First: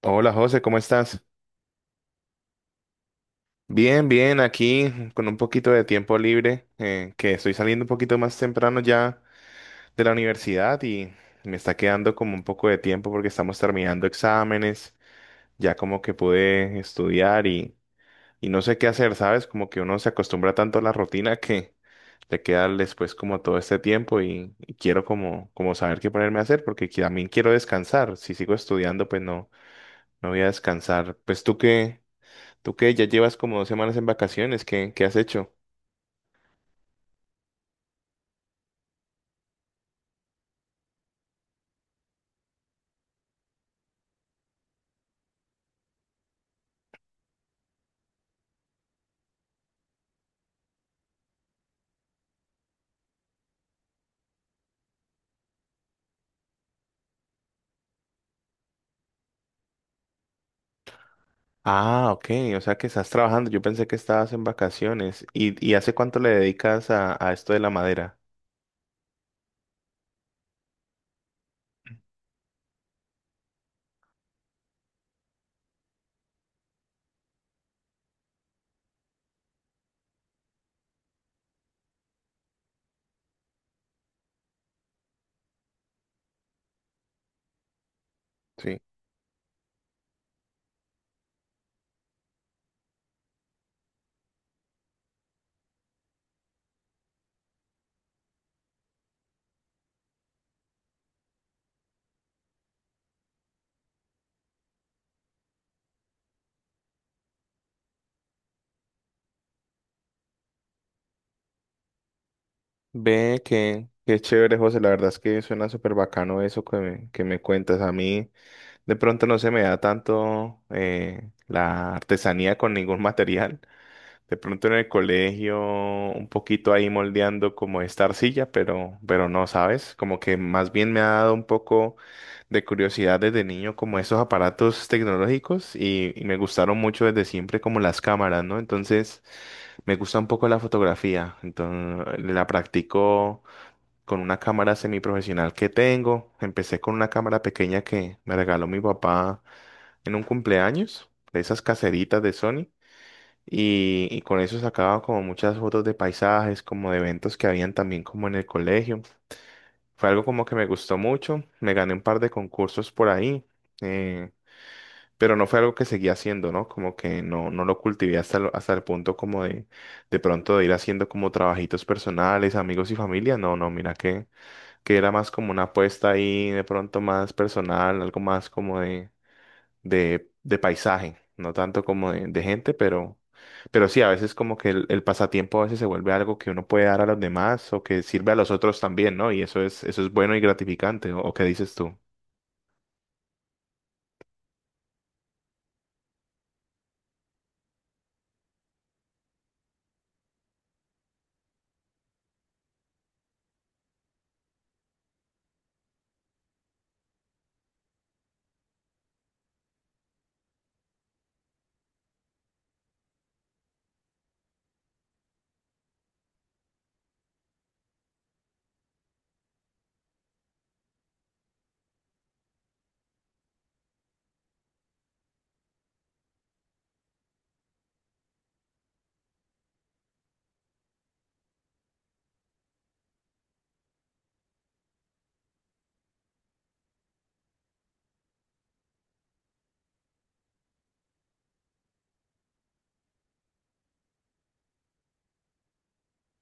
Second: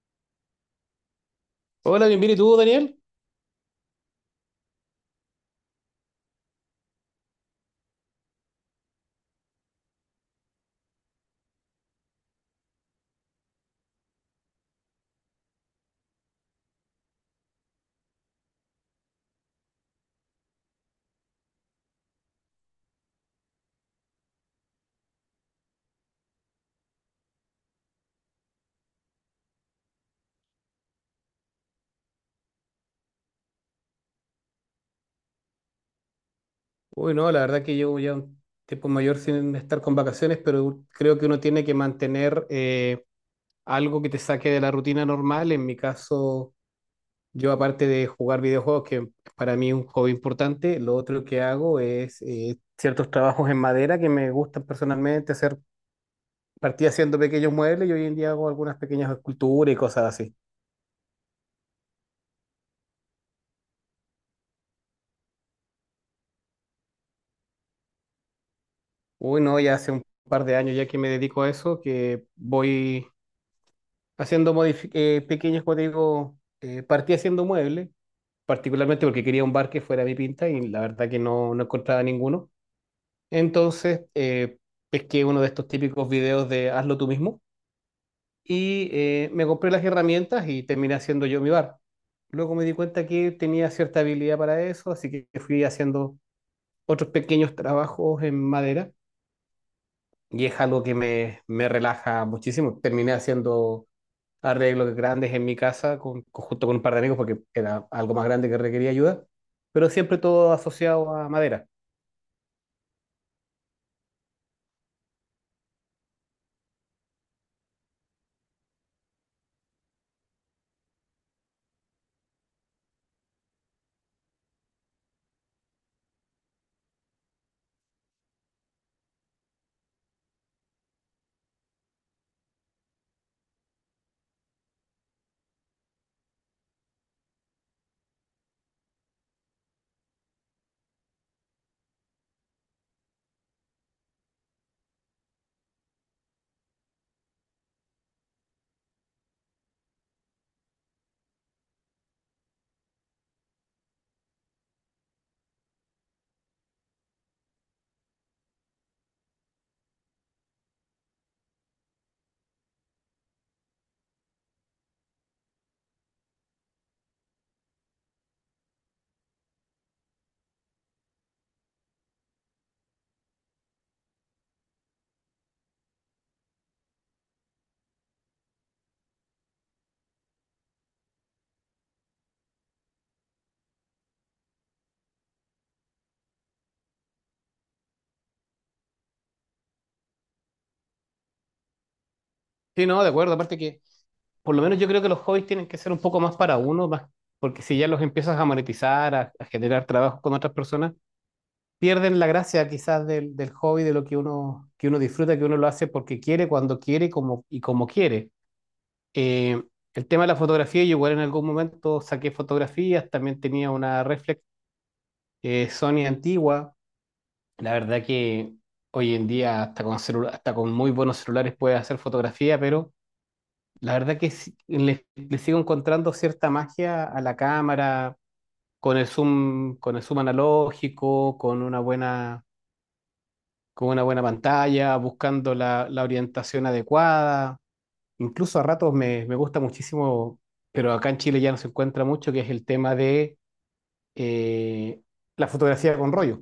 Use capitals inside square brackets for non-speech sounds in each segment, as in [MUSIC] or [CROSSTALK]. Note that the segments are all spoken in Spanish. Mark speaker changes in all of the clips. Speaker 1: Hola José, ¿cómo estás?
Speaker 2: Hola, bienvenido. ¿Y tú, Daniel?
Speaker 1: Bien, bien, aquí con un poquito de tiempo libre, que estoy saliendo un poquito más temprano ya de la universidad y me está quedando como un poco de tiempo porque estamos terminando exámenes, ya como que pude estudiar y no sé qué hacer, ¿sabes? Como que uno se acostumbra tanto a la rutina que le queda después como todo este tiempo y quiero como, como saber qué ponerme a hacer porque también quiero descansar. Si sigo estudiando, pues no, no voy a descansar. Pues tú qué. ¿Tú qué? Ya llevas como 2 semanas en vacaciones. ¿Qué, qué has hecho?
Speaker 2: Uy, no, la verdad que llevo ya un tiempo mayor sin estar con vacaciones, pero creo que uno tiene que mantener algo que te saque de la rutina normal. En mi caso, yo aparte de jugar videojuegos, que para mí es un hobby importante, lo otro que hago es ciertos trabajos en madera que me gustan personalmente, hacer, partí haciendo pequeños muebles y hoy en día hago algunas pequeñas esculturas y cosas así.
Speaker 1: Ah, ok. O sea que estás trabajando. Yo pensé que estabas en vacaciones. Y hace cuánto le dedicas a esto de la madera?
Speaker 2: Uy, no, ya hace un par de años ya que me dedico a eso, que voy haciendo pequeños, como te digo, partí haciendo muebles, particularmente porque quería un bar que fuera mi pinta y la verdad que no, no encontraba ninguno. Entonces, pesqué uno de estos típicos videos de hazlo tú mismo
Speaker 1: Sí.
Speaker 2: y me compré las herramientas y terminé haciendo yo mi bar. Luego me di cuenta que tenía cierta habilidad para eso, así que fui haciendo otros pequeños trabajos en madera y es algo que me relaja muchísimo. Terminé haciendo arreglos grandes en mi casa junto con un par de amigos porque era algo más grande que requería ayuda, pero siempre todo asociado a madera.
Speaker 1: Ve que, qué chévere, José. La verdad es que suena súper bacano eso que me cuentas. A mí de pronto no se me da tanto la artesanía con ningún [LAUGHS] material. De pronto en el colegio, un poquito ahí moldeando como esta arcilla, pero no, ¿sabes? Como que más bien me ha dado un poco de curiosidad desde niño como esos aparatos tecnológicos y me gustaron mucho desde siempre como las cámaras, ¿no? Entonces me gusta un poco la fotografía, entonces la practico con una cámara semiprofesional que tengo. Empecé con una cámara pequeña que me regaló mi papá en un cumpleaños, de esas caseritas de Sony. Y con eso sacaba como muchas fotos de paisajes, como de eventos que habían también como en el colegio. Fue algo como que me gustó mucho, me gané un par de concursos por ahí, eh, pero no fue algo que seguí haciendo, ¿no? Como que no, no lo cultivé hasta, hasta el punto como de pronto de ir haciendo como trabajitos personales, amigos y familia. No, no, mira que era más como una apuesta ahí de pronto más personal, algo más como de de paisaje, no tanto como de gente, pero sí, a veces como que el pasatiempo a veces se vuelve algo que uno puede dar a los demás o que sirve a los otros también, ¿no? Y eso es bueno y gratificante, o qué dices tú?
Speaker 2: Sí, no, de acuerdo, aparte que por lo menos yo creo que los hobbies tienen que ser un poco más para uno, más, porque si ya los empiezas a monetizar, a generar trabajo con otras personas, pierden la gracia quizás del hobby, de lo que uno disfruta, que uno lo hace porque quiere, cuando quiere como, y como quiere. Eh, el tema de la fotografía, yo igual en algún momento saqué fotografías, también tenía una reflex Sony antigua. La verdad que hoy en día hasta con muy buenos celulares puedes hacer fotografía, pero la verdad que le sigo encontrando cierta magia a la cámara, con el zoom analógico, con una buena pantalla, buscando la orientación adecuada. Incluso a ratos me gusta muchísimo, pero acá en Chile ya no se encuentra mucho, que es el tema de eh, la fotografía con rollo.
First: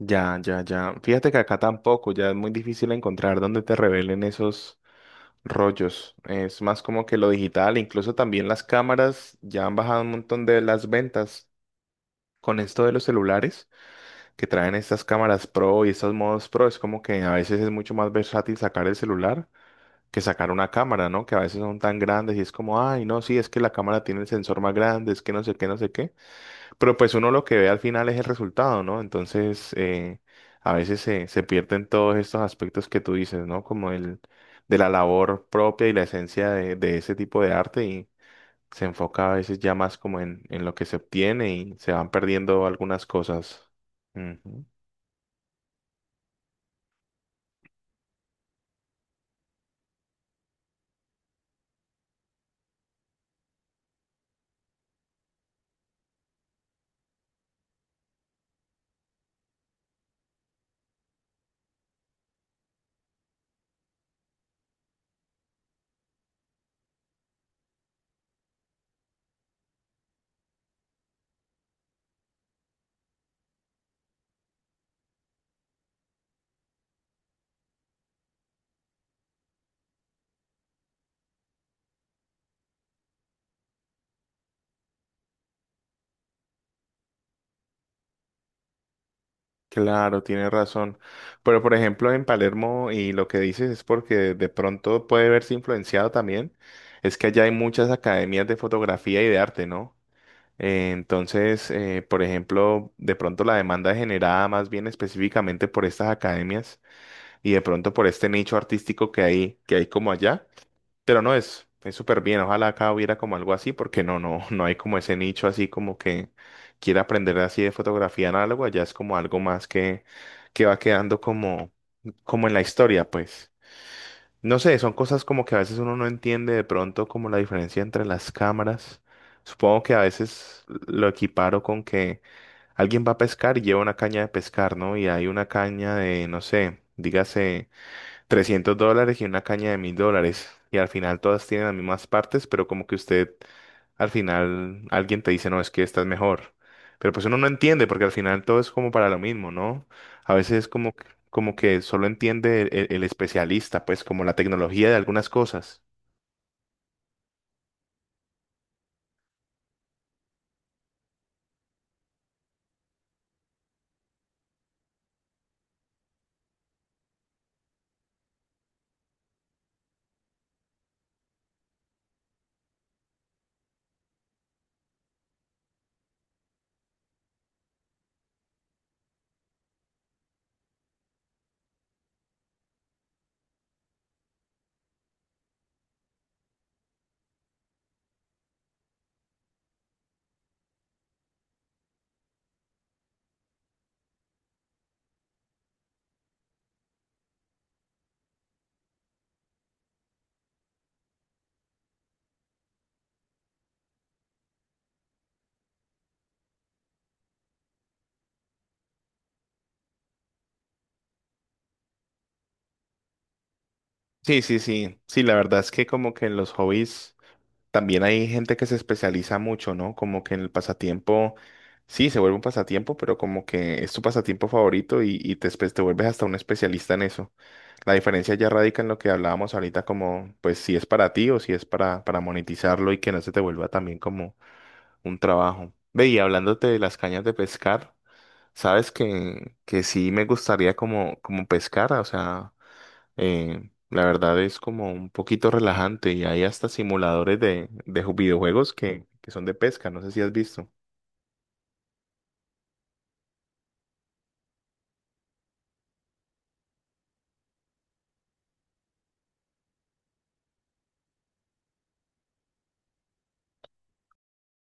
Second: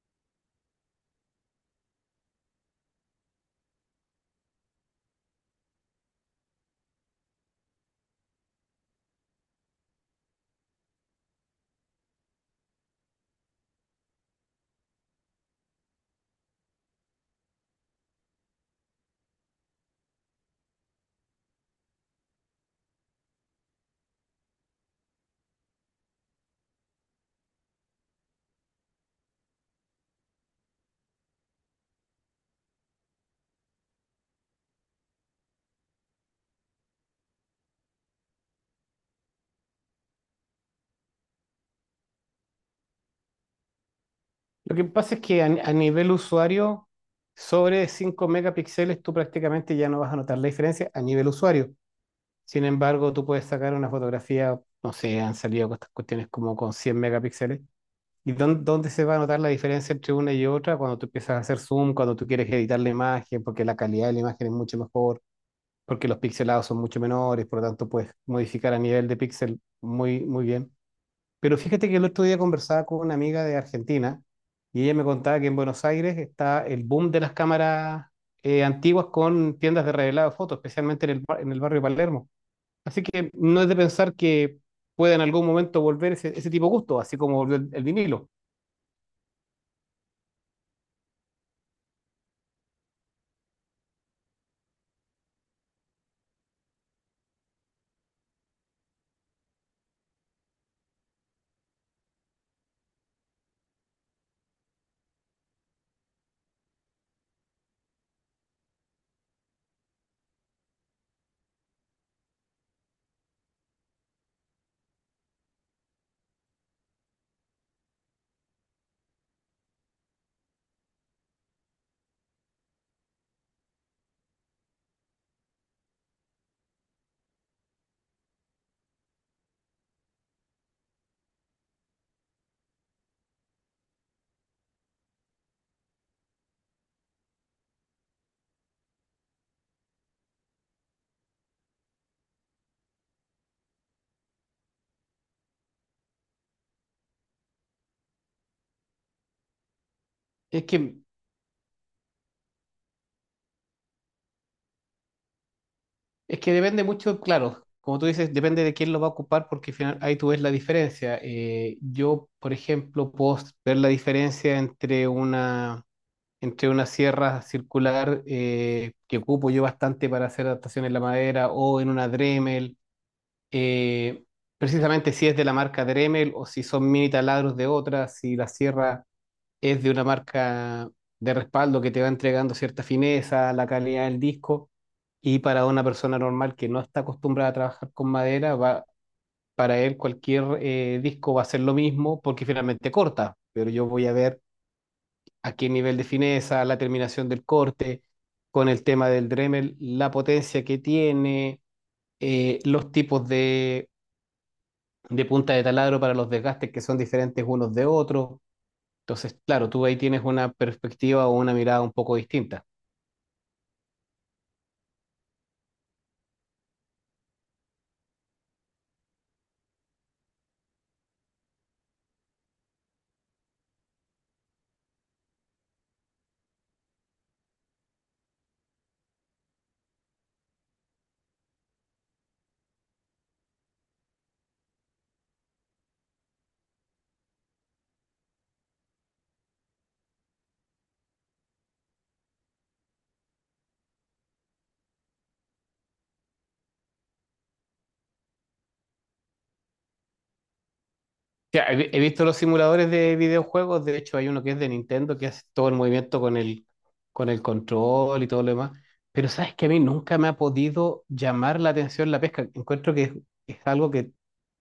Speaker 1: Ya, ya, ya. Fíjate que acá tampoco, ya es muy difícil encontrar donde te revelen esos rollos. Es más como que lo digital, incluso también las cámaras ya han bajado un montón de las ventas con esto de los celulares. Que traen estas cámaras pro y estos modos pro, es como que a veces es mucho más versátil sacar el celular que sacar una cámara, ¿no? Que a veces son tan grandes y es como, ay, no, sí, es que la cámara tiene el sensor más grande, es que no sé qué, no sé qué. Pero pues uno lo que ve al final es el resultado, ¿no? Entonces, a veces se, se pierden todos estos aspectos que tú dices, ¿no? Como el de la labor propia y la esencia de ese tipo de arte y se enfoca a veces ya más como en lo que se obtiene y se van perdiendo algunas cosas. Ujú.
Speaker 2: Lo que pasa es que a nivel usuario, sobre 5 megapíxeles tú prácticamente ya no vas a notar la diferencia a nivel usuario. Sin embargo, tú puedes sacar una fotografía, no sé, han salido estas cuestiones como con 100 megapíxeles. ¿Y dónde se va a notar la diferencia entre una y otra? Cuando tú empiezas a hacer zoom, cuando tú quieres editar la imagen, porque la calidad de la imagen es mucho mejor, porque los pixelados son mucho menores, por lo tanto puedes modificar a nivel de píxel muy bien. Pero fíjate que el otro día conversaba con una amiga de Argentina y ella me contaba que en Buenos Aires está el boom de las cámaras antiguas con tiendas de revelado de fotos, especialmente en en el barrio Palermo. Así que no es de pensar que pueda en algún momento volver ese tipo de gusto, así como volvió el vinilo.
Speaker 1: Claro, tiene razón. Pero por ejemplo, en Palermo, y lo que dices es porque de pronto puede verse influenciado también, es que allá hay muchas academias de fotografía y de arte, ¿no? Entonces, por ejemplo, de pronto la demanda es generada más bien específicamente por estas academias y de pronto por este nicho artístico que hay como allá. Pero no es, es súper bien. Ojalá acá hubiera como algo así, porque no, no, [LAUGHS] no hay como ese nicho así como que quiera aprender así de fotografía análoga. Ya es como algo más que va quedando como, como en la historia, pues. No sé, son cosas como que a veces uno no entiende de pronto como la diferencia entre las cámaras. Supongo que a veces lo equiparo con que alguien va a pescar y lleva una caña de pescar, ¿no? Y hay una caña de, no sé, dígase $300 y una caña de $1000. Y al final todas tienen las mismas partes, pero como que usted, al final, alguien te dice, no, es que esta es mejor. Pero pues uno no entiende, porque al final todo es como para lo mismo, ¿no? A veces
Speaker 2: Es
Speaker 1: es como,
Speaker 2: que,
Speaker 1: como que solo entiende el, el especialista, pues como la tecnología de algunas cosas.
Speaker 2: es que depende mucho, claro, como tú dices, depende de quién lo va a ocupar porque al final ahí tú ves la diferencia. Yo, por ejemplo, puedo ver la diferencia entre una sierra circular que ocupo yo bastante para hacer adaptaciones en la madera o en una Dremel. Eh, precisamente si es de la marca Dremel o si son mini taladros de otra, si la sierra es de una marca de respaldo que te va entregando cierta fineza, la calidad del disco. Y para una persona normal que no está acostumbrada a trabajar con madera, va, para él cualquier disco va a ser lo mismo porque finalmente corta, pero yo voy a ver a qué nivel de fineza, la terminación del corte, con el tema del Dremel, la potencia que tiene, los tipos de punta de taladro para los desgastes que son diferentes unos de otros. Entonces, claro, tú ahí tienes una perspectiva o una mirada un poco distinta.
Speaker 1: Sí, sí, sí. Sí, la verdad es que como que en los hobbies... También hay gente que se especializa mucho, ¿no? Como que en el pasatiempo, sí, se vuelve un pasatiempo, pero como que es tu pasatiempo favorito y te, te vuelves hasta un especialista en eso. La diferencia ya radica en lo que hablábamos ahorita, como pues si es para ti o si es para monetizarlo y que no se te vuelva también como un trabajo. Ve, y hablándote de las cañas de pescar, sabes que sí me gustaría como, como pescar, o sea. La verdad es como un poquito relajante y hay hasta simuladores de, videojuegos que son de pesca, no sé si has visto.
Speaker 2: Sí, he visto los simuladores de videojuegos, de hecho hay uno que es de Nintendo que hace todo el movimiento con con el control y todo lo demás, pero sabes que a mí nunca me ha podido llamar la atención la pesca. Encuentro que es algo que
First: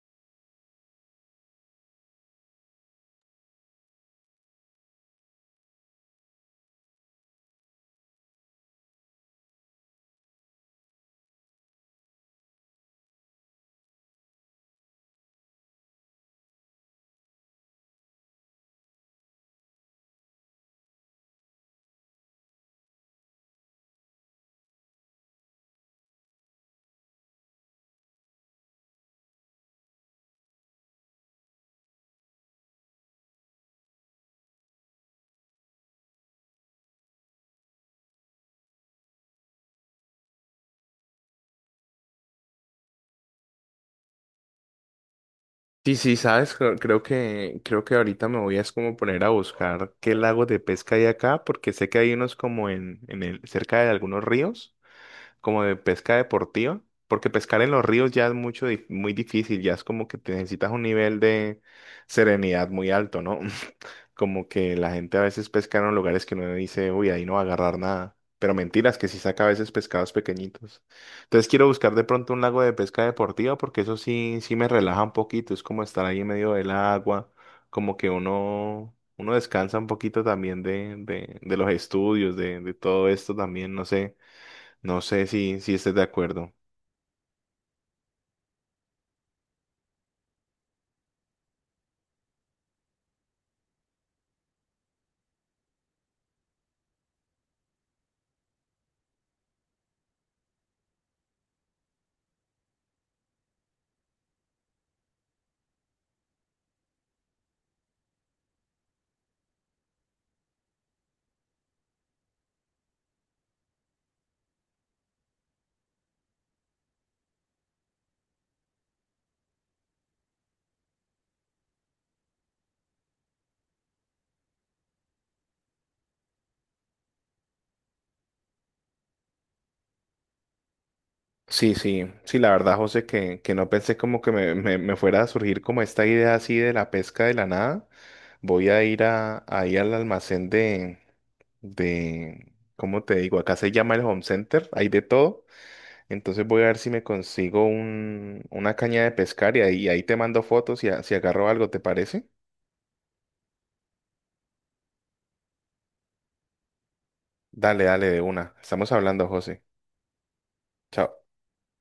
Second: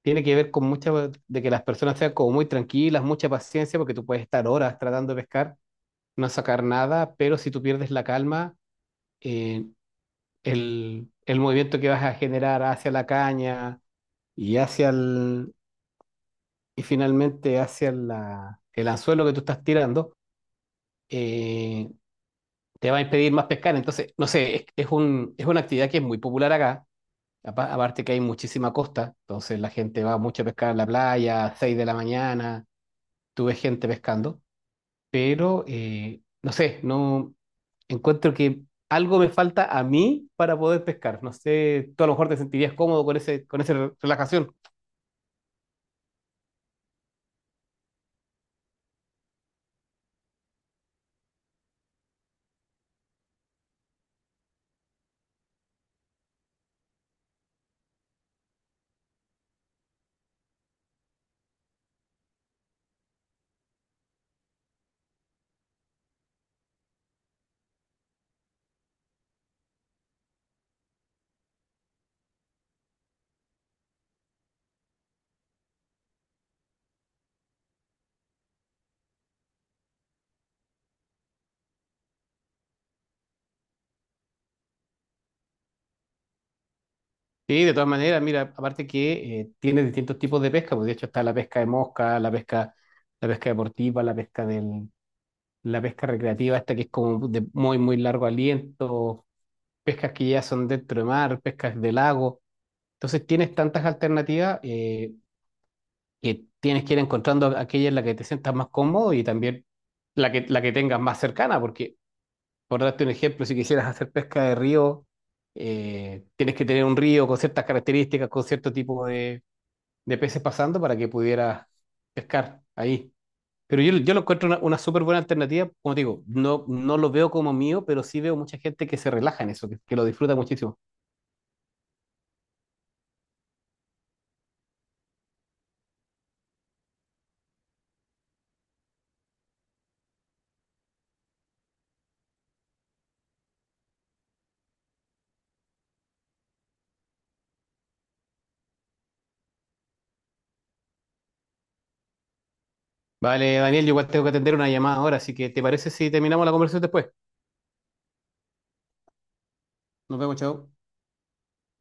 Speaker 2: tiene que ver con mucha, de que las personas sean como muy tranquilas, mucha paciencia, porque tú puedes estar horas tratando de pescar, no sacar nada, pero si tú pierdes la calma, eh, el movimiento que vas a generar hacia la caña y hacia el, y finalmente hacia el anzuelo que tú estás tirando, eh, te va a impedir más pescar. Entonces, no sé, es un, es una actividad que es muy popular acá, aparte que hay muchísima costa, entonces la gente va mucho a pescar a la playa, a 6 de la mañana, tú ves gente pescando, pero no sé, no encuentro que algo me falta a mí para poder pescar. No sé, tú a lo mejor te sentirías cómodo con ese, con esa relajación.
Speaker 1: Sí, sí, sabes, creo que creo que ahorita me voy a es como poner a buscar qué lagos de pesca hay acá, porque sé que hay unos como en el, cerca de algunos ríos, como de pesca deportiva, porque pescar en los ríos ya es mucho, muy difícil, ya es como que te necesitas un nivel de serenidad muy alto, ¿no? Como que la gente a veces pesca en lugares que uno dice, uy, ahí no va a agarrar nada. Pero mentiras, que sí saca a veces pescados pequeñitos. Entonces quiero buscar de pronto un lago de pesca deportiva porque eso sí, sí me relaja un poquito. Es como estar ahí en medio del agua, como que uno, uno descansa un poquito también de los estudios, de todo esto también. No sé, no sé si, si estés de acuerdo.
Speaker 2: Sí, de todas maneras, mira, aparte que tiene distintos tipos de pesca, pues de hecho está la pesca de mosca, la pesca deportiva, la pesca del, la pesca recreativa, esta que es como de muy, muy largo aliento, pescas que ya son dentro de mar, pescas de lago. Entonces tienes tantas alternativas que tienes que ir encontrando aquella en la que te sientas más cómodo y también la que tengas más cercana, porque por darte un ejemplo, si quisieras hacer pesca de río, tienes que tener un río con ciertas características, con cierto tipo de peces pasando para que pudiera pescar ahí. Pero yo lo encuentro una súper buena alternativa. Como te digo, no, no lo veo como mío, pero sí veo mucha gente que se relaja en eso, que lo disfruta muchísimo.
Speaker 1: Sí, sí, sí, la verdad, José, que no pensé como que me, me fuera a surgir como esta idea así de la pesca de la nada. Voy a ir a, ahí al almacén de, ¿cómo te digo? Acá se llama el Home Center, hay de todo. Entonces voy a ver si me consigo un, una caña de pescar y ahí, ahí te mando fotos y si agarro algo, ¿te parece?
Speaker 2: Vale, Daniel, yo igual tengo que atender una llamada ahora, así que ¿te parece si terminamos la conversación después?
Speaker 1: Dale, dale, de una. Estamos hablando, José.
Speaker 2: Nos vemos, chao.
Speaker 1: Chao.